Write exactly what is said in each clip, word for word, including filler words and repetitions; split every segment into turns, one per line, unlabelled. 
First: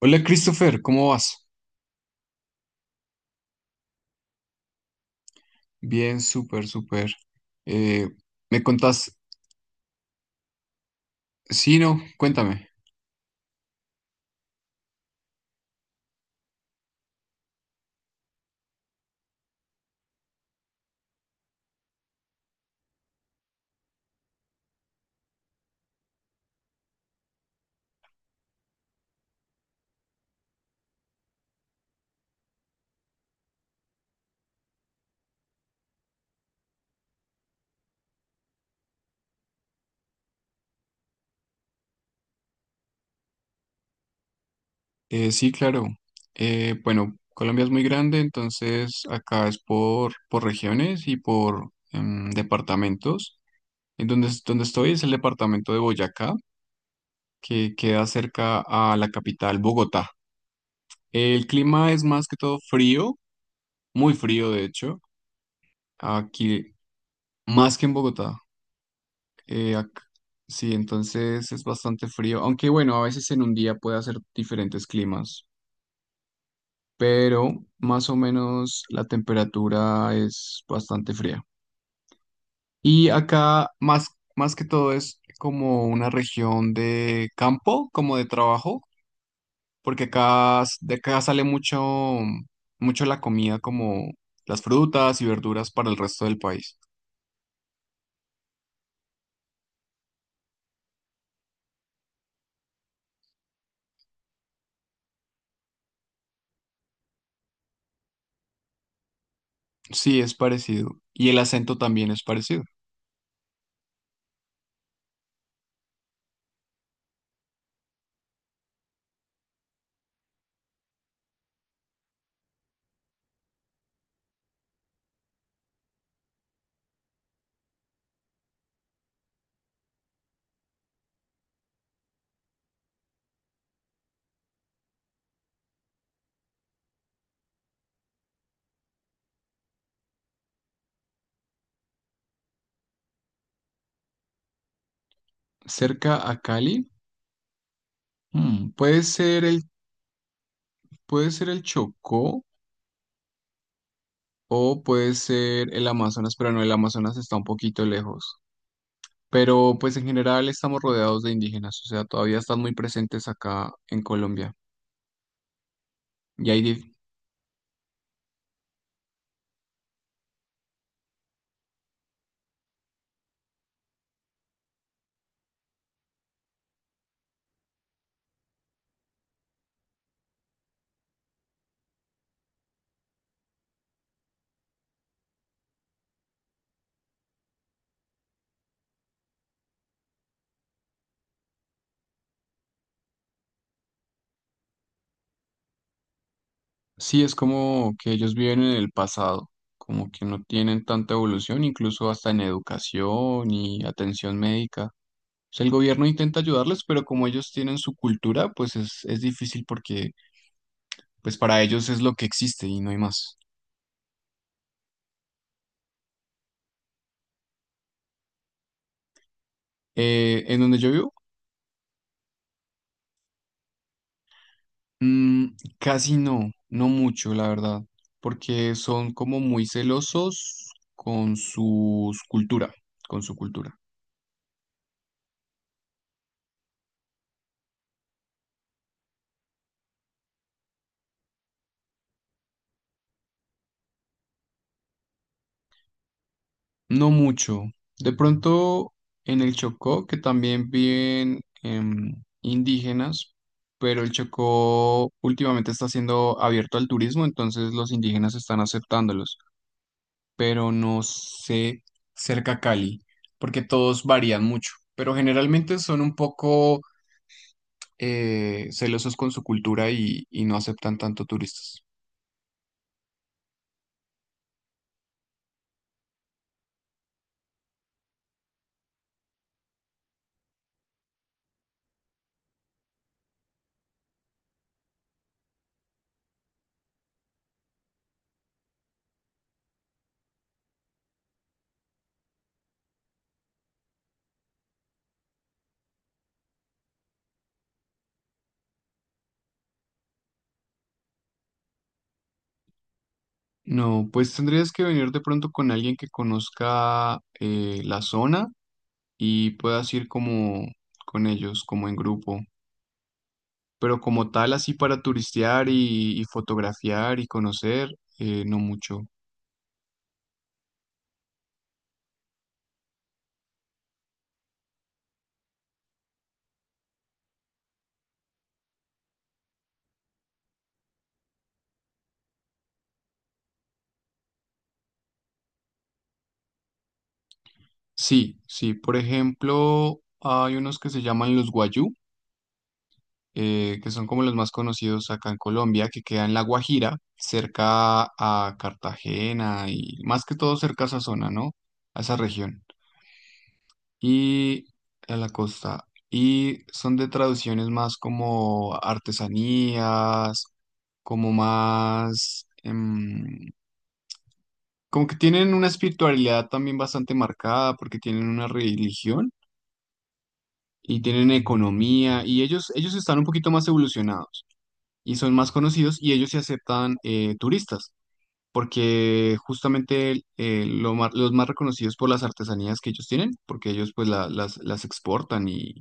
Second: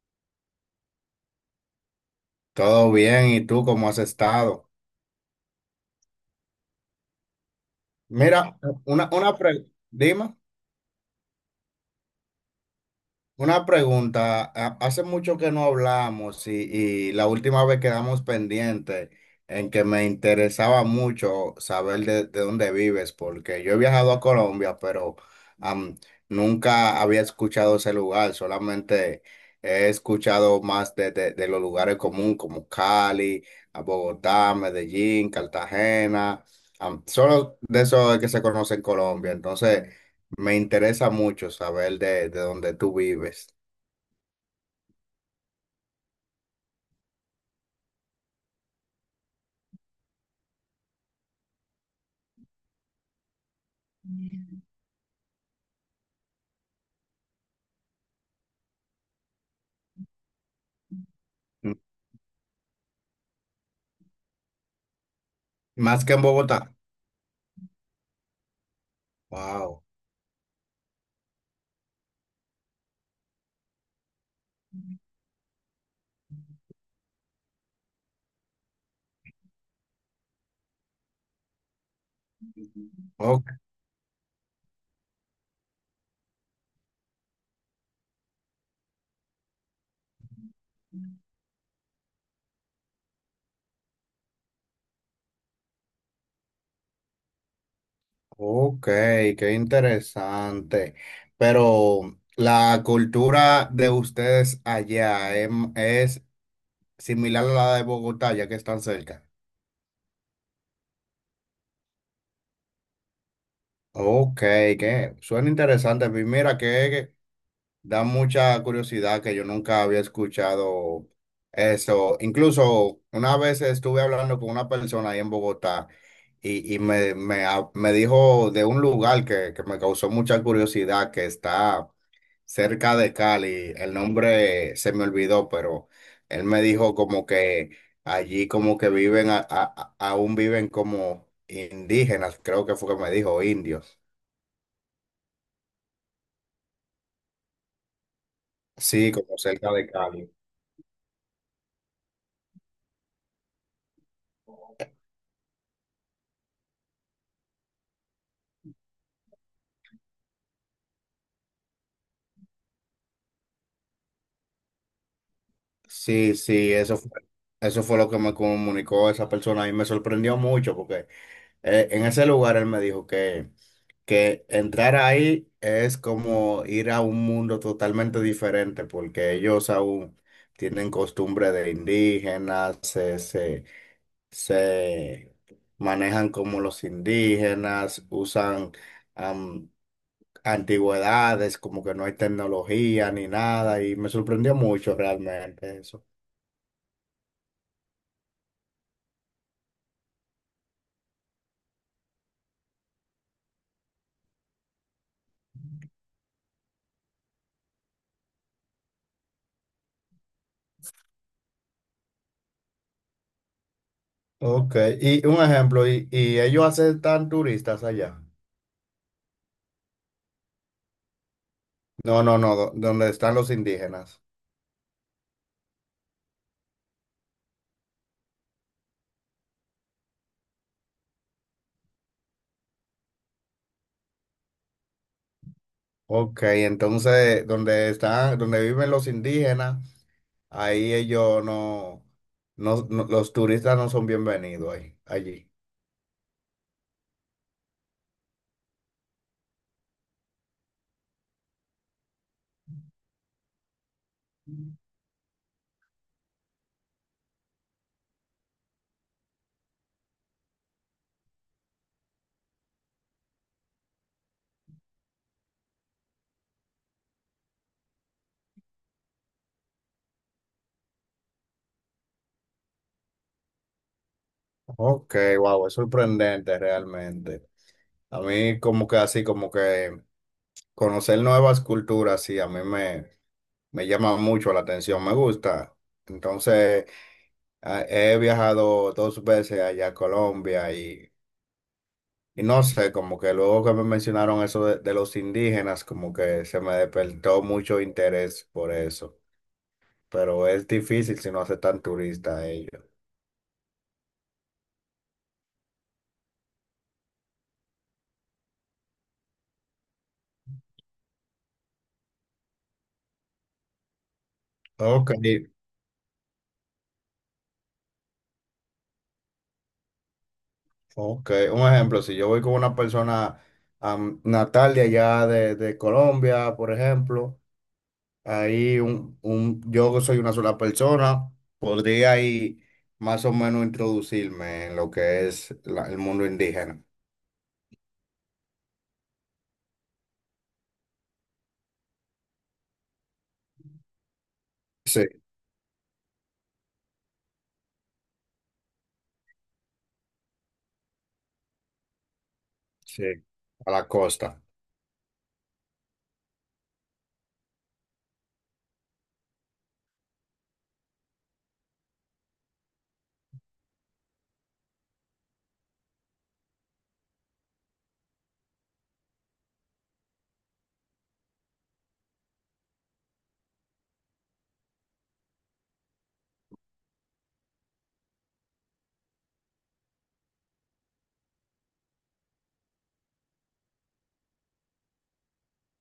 Hola Christopher, ¿cómo vas?
Todo bien, ¿y tú cómo has estado?
Bien, súper, súper. Eh,
Mira,
¿me
una,
contás?
una pre- dime.
Sí, no, cuéntame.
Una pregunta, ha- hace mucho que no hablamos y, y la última vez quedamos pendientes en que me interesaba mucho saber de, de dónde vives, porque yo he viajado a Colombia, pero am, nunca había escuchado ese lugar, solamente he escuchado más de, de- de los lugares comunes como Cali, a Bogotá, Medellín, Cartagena. Am, solo de eso es que se conoce en Colombia, entonces, me interesa mucho saber de, de dónde tú vives.
Eh, sí, claro. Eh, bueno, Colombia es muy grande, entonces acá es por, por regiones y por em, departamentos. En donde, es- donde estoy es el departamento de Boyacá, que queda cerca a la capital, Bogotá. El
M.
clima es más que todo frío, muy frío de hecho,
Más que en
aquí
Bogotá.
más que en Bogotá. Eh,
Wow.
ac- sí, entonces es bastante frío, aunque bueno, a veces en un día puede hacer diferentes climas, pero más o menos la temperatura es bastante fría. Y
Ok,
acá más, más que todo es como una región de campo, como de trabajo, porque acá s- de acá sale mucho, mucho la comida como las frutas y verduras para el resto del país.
ok, qué interesante. Pero la cultura de ustedes allá em- es similar a la de Bogotá, ya que están cerca.
Sí, es parecido. Y el acento también es parecido.
Ok, que suena interesante. Pues mira que da mucha curiosidad que yo nunca había escuchado eso. Incluso una vez estuve hablando con una persona ahí en Bogotá y, y me, me, ha- me dijo de un lugar que, que me causó mucha curiosidad, que está cerca de Cali. El nombre se me olvidó, pero él me dijo como que allí como que viven, a- a- a- aún viven como indígenas, creo que fue que me dijo, indios.
Cerca a Cali. Mm, puede
Sí, como
ser el,
cerca de Cali.
puede ser el Chocó o puede ser el Amazonas, pero no, el Amazonas está un poquito lejos. Pero pues en general estamos rodeados de indígenas, o sea, todavía están muy presentes acá en Colombia.
Sí,
Y ahí
sí,
dif-
eso fue, eso fue lo que me comunicó esa persona y me sorprendió mucho porque eh, en ese lugar él me dijo que, que entrar ahí es como ir a un mundo totalmente diferente porque ellos aún tienen costumbre de indígenas, se, se, se manejan como los indígenas, usan am, antigüedades, como que no hay tecnología ni nada y me sorprendió mucho realmente eso.
sí es como que ellos viven en el pasado, como que no tienen tanta evolución, incluso hasta en educación y atención médica. O sea, el gobierno intenta ayudarles, pero como ellos tienen su cultura, pues es, es difícil porque pues para ellos es lo que existe y no hay más.
Ok, y un ejemplo, y, y ellos aceptan turistas allá.
Eh, en donde yo vivo,
No, no, no, do- donde están los indígenas.
mm, casi no, no mucho, la verdad, porque son como muy celosos con su cultura, con su cultura.
Ok, entonces, donde están, donde viven los indígenas, ahí ellos no, no, no- los turistas no son bienvenidos ahí, allí.
No mucho. De pronto en el Chocó, que también viven em, indígenas, pero el Chocó últimamente está siendo abierto al turismo, entonces los indígenas están aceptándolos, pero no sé cerca a Cali, porque todos varían mucho, pero generalmente son un poco eh, celosos con su cultura y, y no aceptan tanto turistas.
Ok, wow, es sorprendente realmente. A mí como que así, como que conocer nuevas culturas, sí, a mí me, me llama mucho la atención, me gusta. Entonces, ah, he viajado dos veces allá a Colombia y, y no sé, como que luego que me mencionaron eso de, de los indígenas, como que se me despertó mucho interés por eso. Pero es difícil si no hace tan turista ellos.
No, pues tendrías que venir de pronto con alguien que conozca eh, la zona y puedas ir como con ellos, como en grupo. Pero como tal, así para
Ok,
turistear y, y fotografiar y conocer, eh, no mucho.
ok. Un ejemplo, si yo voy con una persona am, natal de allá de, de Colombia, por ejemplo, ahí un, un, yo soy una sola persona, podría ahí más o menos introducirme en lo que es la- el mundo indígena.
Sí, sí, por ejemplo, hay unos que se llaman los Guayú. eh, que son como los más
Sí,
conocidos acá en Colombia, que queda en La Guajira, cerca a Cartagena y más que todo cerca a esa zona, ¿no? A esa región
sí, a la costa.
y a la costa. Y son de traducciones más como artesanías, como más... em, como que tienen una espiritualidad también bastante marcada porque tienen una religión y tienen economía y ellos, ellos están un poquito más evolucionados. Y son más conocidos y ellos sí aceptan eh, turistas, porque justamente eh, lo ma- los más reconocidos por las artesanías que ellos tienen, porque ellos pues la- las, las exportan y,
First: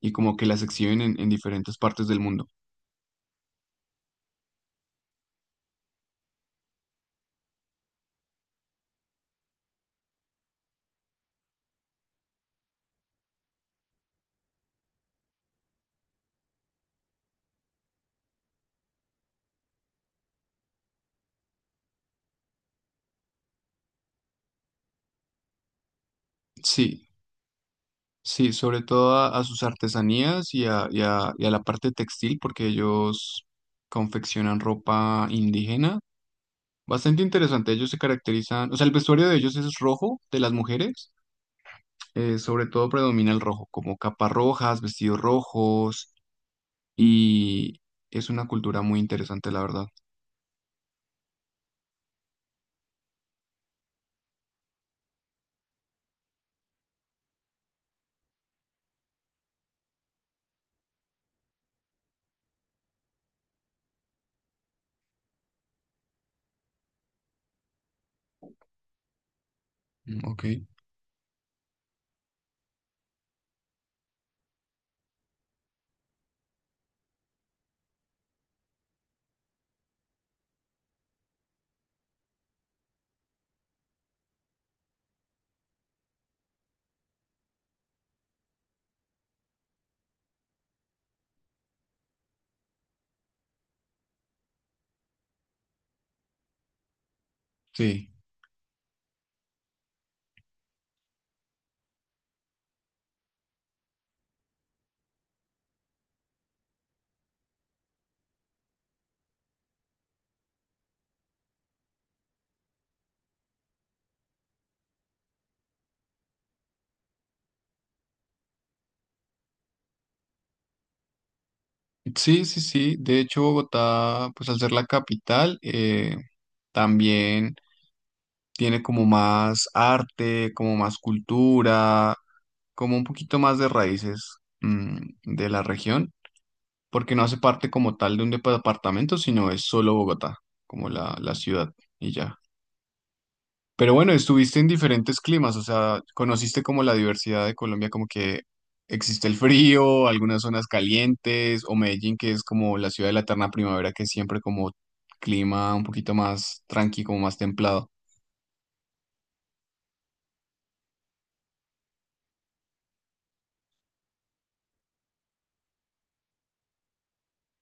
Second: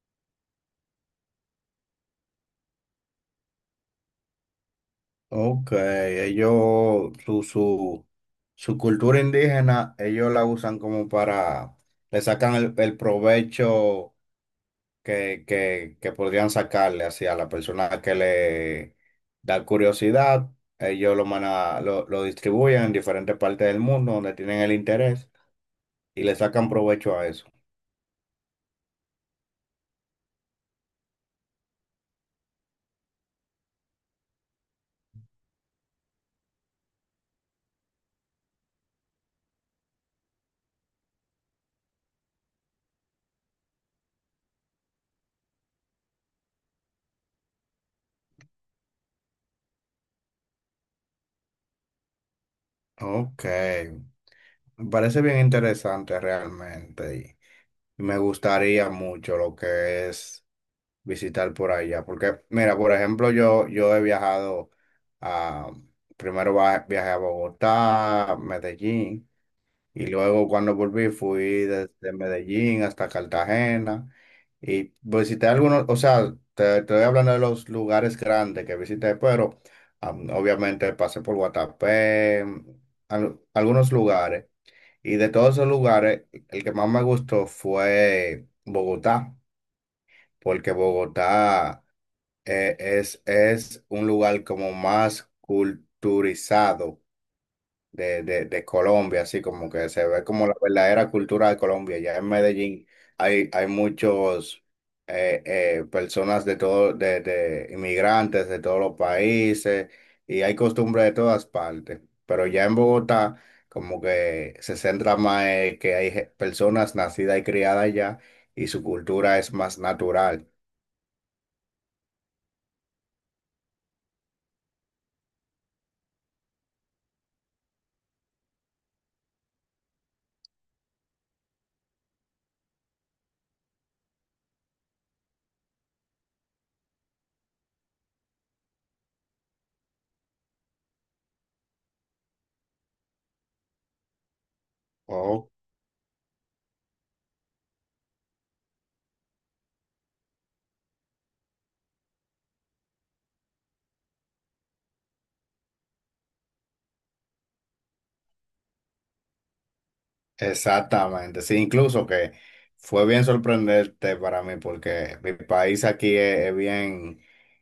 y como que las exhiben en, en diferentes partes del mundo.
Ok, ellos, su, su, su cultura indígena, ellos la usan como para, le sacan el, el provecho que, que, que podrían sacarle hacia la persona que le da curiosidad. Ellos lo, mana- lo, lo distribuyen en diferentes partes del mundo donde tienen el interés y le sacan
Sí,
provecho a eso.
sí, sobre todo a, a sus artesanías y a, y a, y a la parte textil, porque ellos confeccionan ropa indígena. Bastante interesante, ellos se caracterizan, o sea, el vestuario de ellos es rojo de las mujeres eh, sobre todo predomina el rojo, como capas rojas, vestidos rojos, y es una cultura muy interesante, la verdad.
Ok, me parece bien interesante realmente. Me gustaría mucho lo que es visitar por allá, porque mira, por ejemplo, yo, yo he viajado a, primero va- viajé a Bogotá, Medellín, y
Mm, ok,
luego cuando volví fui desde Medellín hasta Cartagena y visité algunos, o sea, te, te estoy hablando de los lugares grandes que visité, pero am, obviamente pasé por Guatapé, mm, al- algunos lugares. Y de todos esos lugares, el que más me gustó fue Bogotá, porque Bogotá eh, es, es un lugar como más culturizado
sí.
de, de, de Colombia, así como que se ve como. Mm. La verdadera cultura de Colombia. Ya en Medellín hay, hay muchos eh, eh, personas de todo, de, de inmigrantes de todos los países y hay costumbres de todas partes. Pero ya en Bogotá como que se centra más en que hay ge- personas nacidas y criadas allá y su cultura es más natural.
Sí, sí, sí. De hecho, Bogotá, pues al ser la capital, eh, también tiene como más arte, como más cultura, como un poquito más de raíces, mm, de la región, porque no hace parte como tal de un departamento, sino es solo Bogotá, como la, la ciudad, y ya. Pero bueno, estuviste en diferentes climas, o sea, conociste como la diversidad de Colombia, como que existe el frío, algunas zonas calientes, o Medellín, que es como la ciudad de la eterna primavera, que es siempre como clima un poquito más tranqui, como más templado.
Exactamente, sí, incluso que fue bien sorprendente para mí porque mi país aquí es, es bien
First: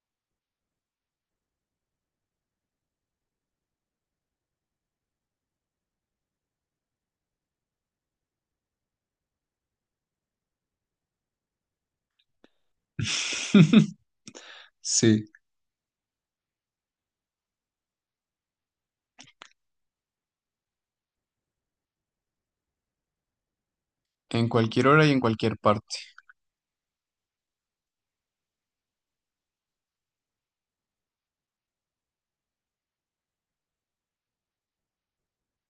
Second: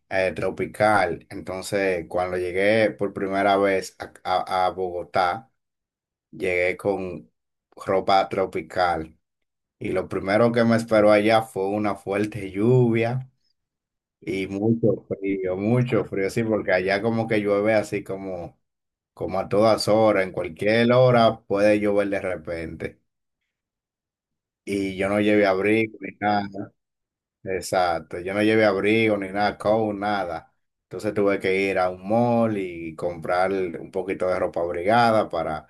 eh, tropical, entonces cuando llegué por primera vez a, a- a Bogotá, llegué con ropa tropical y lo primero que me esperó allá fue una fuerte lluvia y mucho
Sí,
frío, mucho frío, sí, porque allá como que llueve así como, como a todas horas, en cualquier hora puede llover de repente.
en cualquier
Y
hora
yo
y en
no llevé
cualquier parte.
abrigo ni nada. Exacto. Yo no llevé abrigo ni nada, coat, nada. Entonces tuve que ir a un mall y comprar un poquito de ropa abrigada para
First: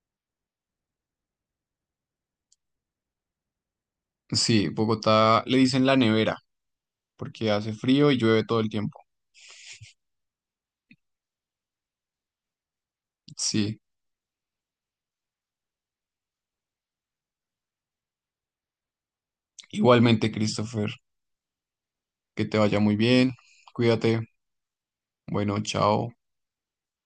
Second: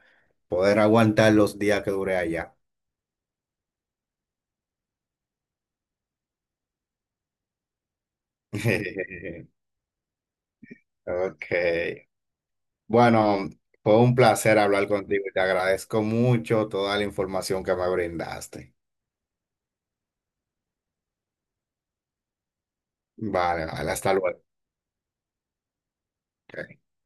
poder aguantar los días que duré allá.
Sí, Bogotá le dicen la nevera, porque hace frío y llueve todo el tiempo.
Ok. Bueno,
Sí,
fue un placer hablar contigo y te agradezco mucho toda la información que me brindaste.
igualmente, Christopher, que te vaya muy bien,
Vale, vale, hasta
cuídate,
luego.
bueno, chao.
Ok, chao.